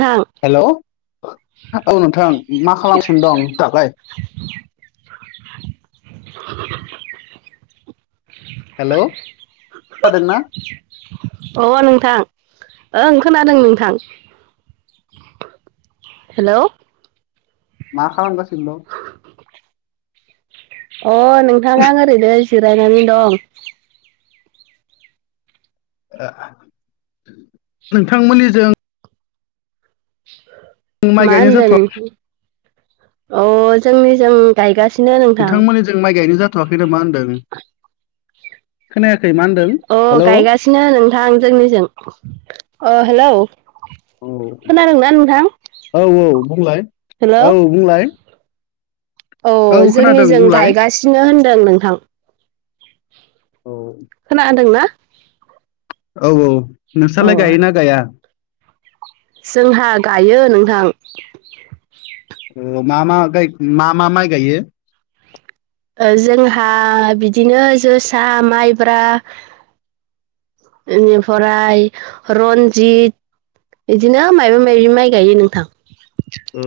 नोंथां हेल' औ नोंथां मा खालामसिनो दं दालाय? [inaudible] हेल' खोनादों ना? अ नोंथां ओं खोनादों नोंथां। हेल'। मा खालामगासिनो दं? अ नोंथा आं ओरैनो जिरायनानै दं। ओ नोंथांमोननि जों माइ मा गायनो होनदों जाथ'वा नोंथां अ जोंनिजों गायगासिनो नोंथां। जों माइ गायनो जाथ'वाखै ना मा होन्दों? खोनायाखै मा होनदों? अ हेलौ गायगासिनो नोंथां जोंनिजों अ हेलौ। खोनादोंना नोंथां औ औ औ बुंलाय हेलौ औ बुंलाय। औ खोनादों जोंनिजों बुंलाय गायगासिनो होनदों नोंथां। औ। खोनादों ना? औ औ अ नोंस्रालाय गायोना गाया? जोंहा गायो नोंथां। ओ मा मा गाय मा मा माइ गायो? ओ जोंहा बिदिनो जोसा माइब्रा इनिफ्राय रन्जित इदिनो मायबा मायाबि माइ गायो नोंथां। औ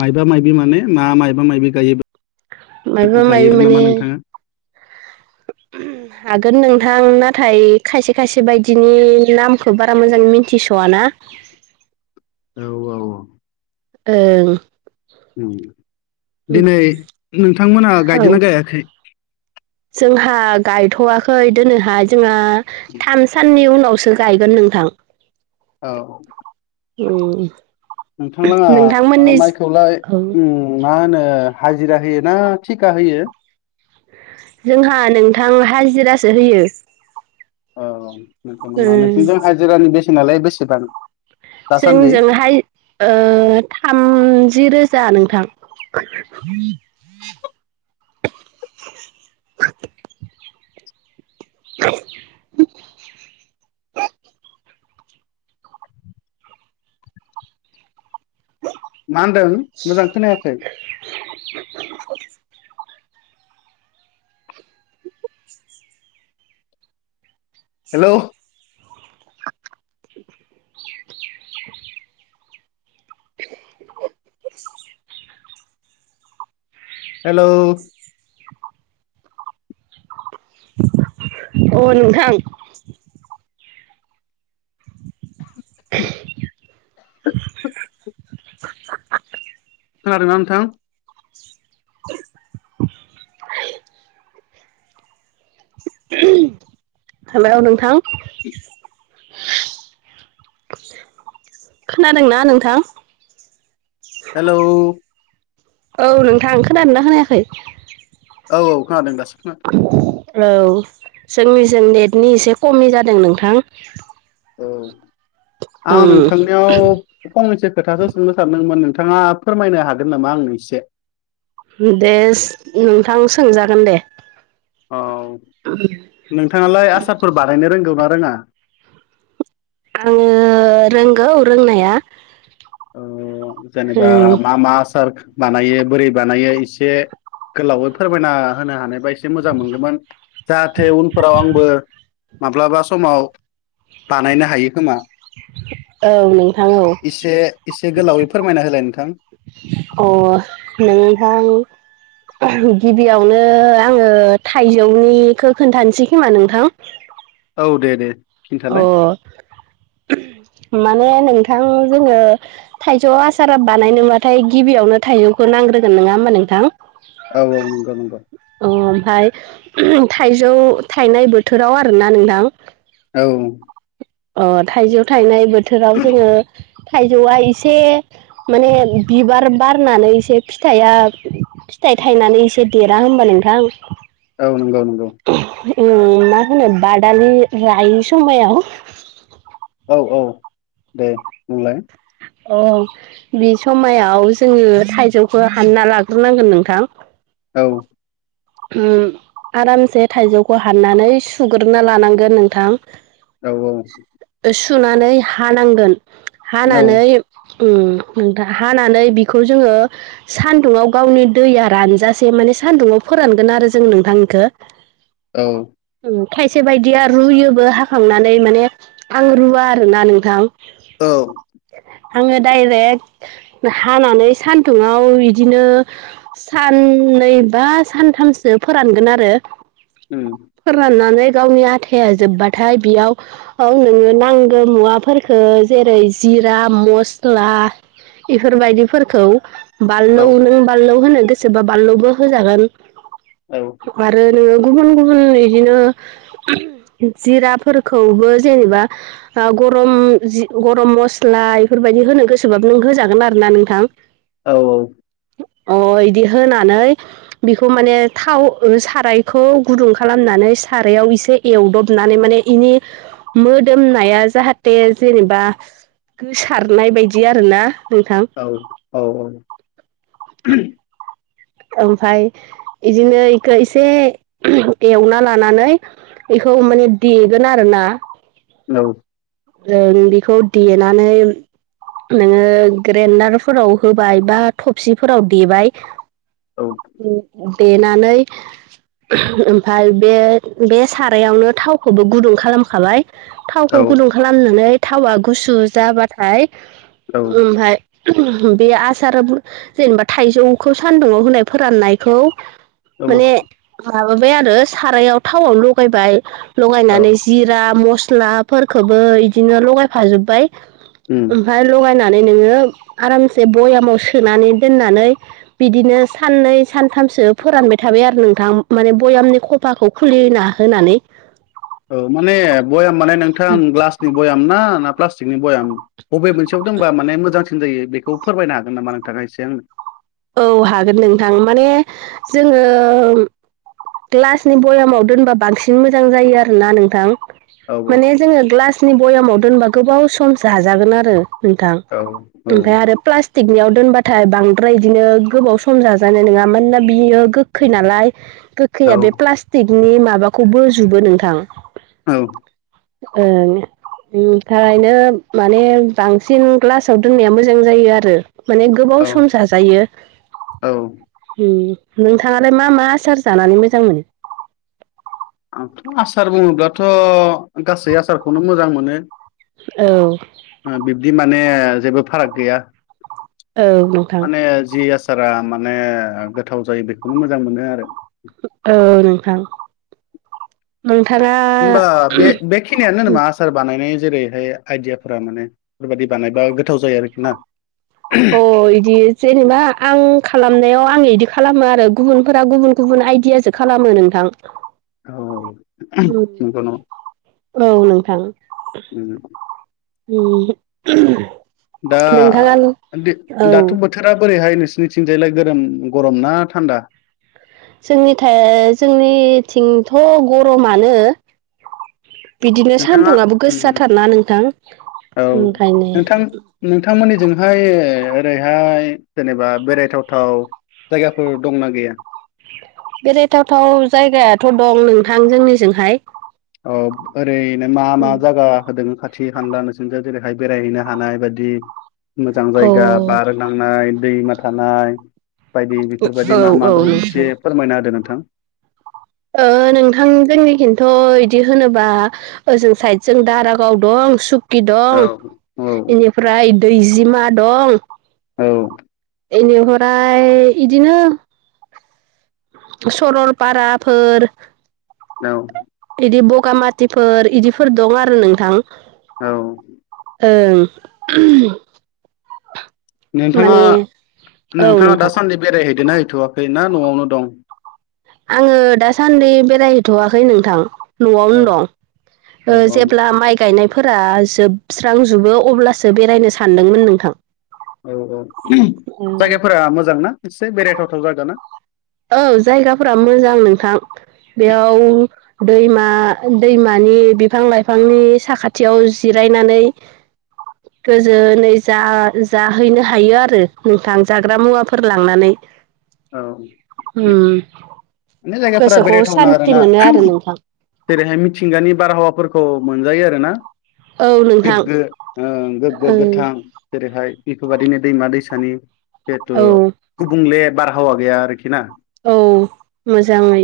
माइबा माइबि माने मा मायबा माइबि गायो मायबा माबि गायोमोन माने नामा नोंथाङा? हागोन नोंथां नाथाय खायसे खायसे बायदिनि नामखौ बारा मोजां मिथिस'व ना। औ औ औ। ओं। उम दिनै नोंथांमोना गायदों औ ना गायाखै? जोंहा गायथ'वाखै दिनैहाय जोंहा थाम सा साननि उनावसो गायगोन नोंथां। औ। उम। नोंथांलाहा ओ नोंथांमोननि माइखौलाय औ उम मा होनो हाजिरा होयो ना थिखा होयो? जोंहा नोंथां हाजिरासो होयो। औ [unintelligible] उम नोंसिनिजों हाजिरानि बेसेनाालाय बेसेबां? दासान्दि? जोंजोंहाय ओ थामजि रोजा नोंथां। मा होनदों मोजां खोनायाखै? [unintelligible] हेलौ [unintelligible] हेलौ अ नोंथां। [unintelligible] [unintelligible] खोनादों ना नोंथां? [inaudible] हेलौ नोंथां। खोनादोंना नोंथां? हेलौ। औ नोंथां खोनादोंना खोनायाखै? औ औ खोनादों दासो खोनादों। औ जोंनिजों नेटनि एसे खमि जादों नोंथां। औ आं ओं नोंथांनियाव फंनैसो खोथासो सोंनो सानदोंमोन नोंथाङा फोरमायनो हागोन नामा आंनो एसे? देस नोंथां सोंजागोन दे। औ नोंथाङालाय आसारफोर बानायनो रोंगौ ना रोङा? आङो रोंगौ रोंनाया। ओ जेनेबा ओं मा मा आसार बानायो बोरै बानायो एसे गोलावै फोरमायना होनो हानायबा एसे मोजां मोनगौमोन जाहाथे उनफोराव आंबो माब्लाबा समाव बानायनो हायो खोमा। औ नोंथां औ। एसे एसे गोलावै फोरमायना होलाय नोंथां। अ नोंथां गिबियावनो आङो थाइजौनिखौ खोन्थानोसै खोमा नोंथां औ दे दे अ खिन्थालाय माने नोंथां जोङो थाइजौ आसारा बानायनोबाथाय गिबियावनो थाइजौखौ नांग्रोगोन नङा होमबा नोंथां? औ औ नंगौ नंगौ अ ओमफ्राय थाइजौ थाइनाय बोथोराव आरोना नोंथां औ अ थाइजौ थाइनाय बोथोराव जोङो थाइजौआ एसे माने बिबार बारनानै एसे फिथाइया फिथाइ थायनानै एसे देरा होनोमबा नोंथां? औ नंगौ ओ मा होनो बादालि रायै समायाव औ औ दे बुंलाय अ बे समायाव जोङो थाइजौखौ हानना लाग्रोनांगोन नोंथां। औ ओ आरामसे थाइजौखौ हाननानै सुग्रोना लानांगोन नोंथां। औ औ सुनानै हानांगोन हानानै उम नोंथां हानानै बिखौ जोङो सान्दुङाव गावनि दैया रानजासे माने सान्दुंआव फोरानगोन आरो जों नोंथां इखो। औ। उम खायसे बायदिया रुयोबो हाखावनानै माने आं रुवा आरोना नोंथां। औ। आङो डाइरेक्ट हानानै सान्दुंआव इदिनो सान नै बा सानथामसो फोरानगोन आरो। उम। फोराननानै गावनि आथाया जोब्बाथाय बियाव औ नोङो नांगो मुवाफोरखो जेरै जिरा मस्ला। इफोरबायदिफोरखौ औ बाललौ नों बाललौ होनो गोसोबा बाललौबो होजागोन। औ। आरो नोङो गुबुन गुबुन इदिनो जिराफोरखौबो जेनेबा हा गरम जि गरम मस्ला इफोरबायदि होनो गोसोबाबो नों होजागोन आरो ना नोंथां। औ औ। अ' इदि होनानै बिखौ माने थाव ओ सारायखौ गुदुं खालामनानै सारायाव इसे एवदबनानै माने इनि मोदोमनाया जाहाथे जेनेबा गोसारनाय बायदि आरोना नोंथां। औ औ औ। ओमफाय इदिनो इखो इसे उम एवना लानानै बेखौ माने देगोन आरो ना। औ। जों बेखौ देनानै नोङो ग्रेन्दारफोराव होबाय बा थबसिफोराव देबाय। औ। देनानै ओमफाय बे बे सारायावनो थावखौबो गुदुं खालामखाबाय। औ थावखौ गुदुं खालामनानै थावा गुसु जाबाथाय औ ओमफाय बे आसार जेनेबा थाइजौखो सान्दुङाव होनाय फोरान्नायखौ औ माने माबाबाय आरो सारायाव थावआव लगायबाय औ लगायनानै जि जिरा मस्ला फोरखोबो इदिनो लगायफाजोब्बाय। उम ओमफाय लगायनानै नोङो आरामसे बयामाव सोनानै दोननानै बिदिनो सान्नै सानथामसो फोरानबाय थाबाय आरो नोंथां माने बयामनि ख फाखौ खुलिना होनानै। ओ माने बयाम माने नोंथां ग्लासनि बयाम ना ना प्लास्टिकनि बयाम। बबे मोनसेयाव दोनबा माने मोजांसिन जायो बेखौ फोरमायनो हागोन नामा नोंथाङा एसे आंनो। औ हागोन नोंथां माने जोङो ग्लासनि बयामाव दोनबा बांसिन मोजां जायो आरोना नोंथां। औ माने जोङो ग्लासनि बयामाव दोनबा गोबाव सम जाजागोन आरो। नोंथां औ ओमफ्राय आरो प्लास्टिकनियाव दोनबाथाय बांद्राय बिदिनो गोबाव सम जाजानाय नोङामोन ना बियो गोखै नालाय गोखैया बे प्लास थिकनि माबाखौ बोजुबो नोंथां। औ ओं उमखायनो माने बांसिन ग्लासाव दोननाया मोजां जायो आरो माने गोबाव औ सम जाजायो। औ उम नोंथाङालाय मा मा आसार जानानै मोजां मोनो। आंथ' आसार बुङोब्लाथ' गासै आसारखौनो मोजां मोनो। औ ओ बिब्दि माने जेबो फाराग गैया औ नोंथां माने जि सारा माने गोथाव जायो बेखौनो मोजां मोनो आरो औ नोंथां नोंथाङा होमबा बे बेखिनियानो होनामा आसार बानायनाय जेरैहाय आइदियाफोरा माने बेफोरबायाददि बानायबा गोथाव जायो आरोखि ना [inaudible] अ बिदि जेनेबा आं खालामनायाव आं बिदि खालामो आरो गुबुनफोरा गुबुन गुबुन आइडिया एसे खालामो नोंथां औ उ नंगौ औ नोंथां नंगौ उ दा दि औ दाथ' बोथोरा बोरैहाय नोंसोरनिथिंजायलाय गोरोम गरम ना थान्दा जोंनिथाय जोंनिथिंथ' गरमानो बिदिनो नोंथाङा सानदुंङाबो गोसो उम थारना नोंथां। औ ओखायनो नोंथां नोंथांमोननिजोंहाय ओरैहाय जेनेबा बेरायथावथाव जायगाफोर दंना गैया बेरायथावथाव जायगायाथ' दं नोंथां जोंनिजोंहाय अ ओरैनो मा मा जायागा होदों खा खाथि हानला नोंसनजाय जेरैहाय बेरायहैनो हानाय बायदि मोजां अ जायगा बार नां थांनाय दैमा थानाय बायदि औ बेफोरबायदि मा औ मा दं नोंथां एसे फोरमायना होदो नोंथां ओ नोंथां जोंनि खिन्थ' बिदि होनोबा ओजों साइदजों दारागाव दं सु कि औ दं औ बेनिफ्राय दैजिमा दं औ एनिहराय बिदिनो सरलपाराफोर औ बिदि बगामाथिफोर इदिफोर दं आरो नोंथां औ ओं नोंथाङा माने औ नोंथाङा नोंथां दासान्दि बेरायहैदोनाा हैथ'वाखै ना न'आवनो दं? आङो दासान्दि बेरायहैथ'वाखै नोंथां। औ न'आवनो औ दं ओ- जेब्ला माइ गायनायफोरा जोबस्रांजोबो अब्लासो बेरायनो सानदोंमोन नोंथां औ औ जायगाफोरा मोजांना एसे बेरायथावथाव जायागा ना? औ जायगाफोरा मोजां नोंथां बेयाव दैमा दैमानि बिफां लाइफांनि साखाथियाव जिरायनानै [inaudible] गोजोनै जा जाहैनो हायो आरो नोंथां जाग्रा मुवाफोर लांनानै। औ उ- माने जायगाफोरा गोसोखौ बेरायथावना सान्थि आरोना मोनो आरो नोंथां। जेरैहाय मिथिंगानि बारहावाफोरखौ मोनजायो आर ना। औ नोंथां गोग्गो ओ- गोग्गो ओं गोथां। जेरैहाय बेफोरबादिनो दैमा दैसानि जिथु औ गुबुंले बारहावा गैया आरोखि ना? औ मोजाङै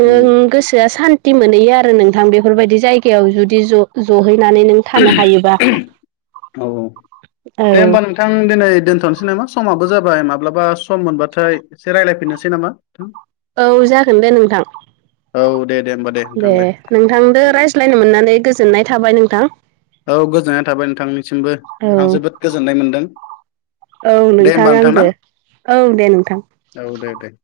नों उम गोसोआ सान थि मोनहैयो आरो नोंथां बेफोरबायदि जायगायाव जुदि जहैनानै नों थानो हायोबा। औ औ दे होमबा नोंथां दिनै दोनथ'नोसै नामा समाबो जाबाय माब्लाबा सम मोनबाथाय एसे रायलायफिननोसै नामा नोंथां। औ जागोन दे नोंथां। औ दे दे होमबा दे। दे नोंथांजों रायज्लायनो मोननानै गोजोननाय थाबाय नोंथां। औ गोजोननाय थाबाय नोंथांनिसिमबो औ आं जोबोद गोजोननाय मोन्दों। औ नोंथां आंबो औ दे नोंथां। औ दे दे।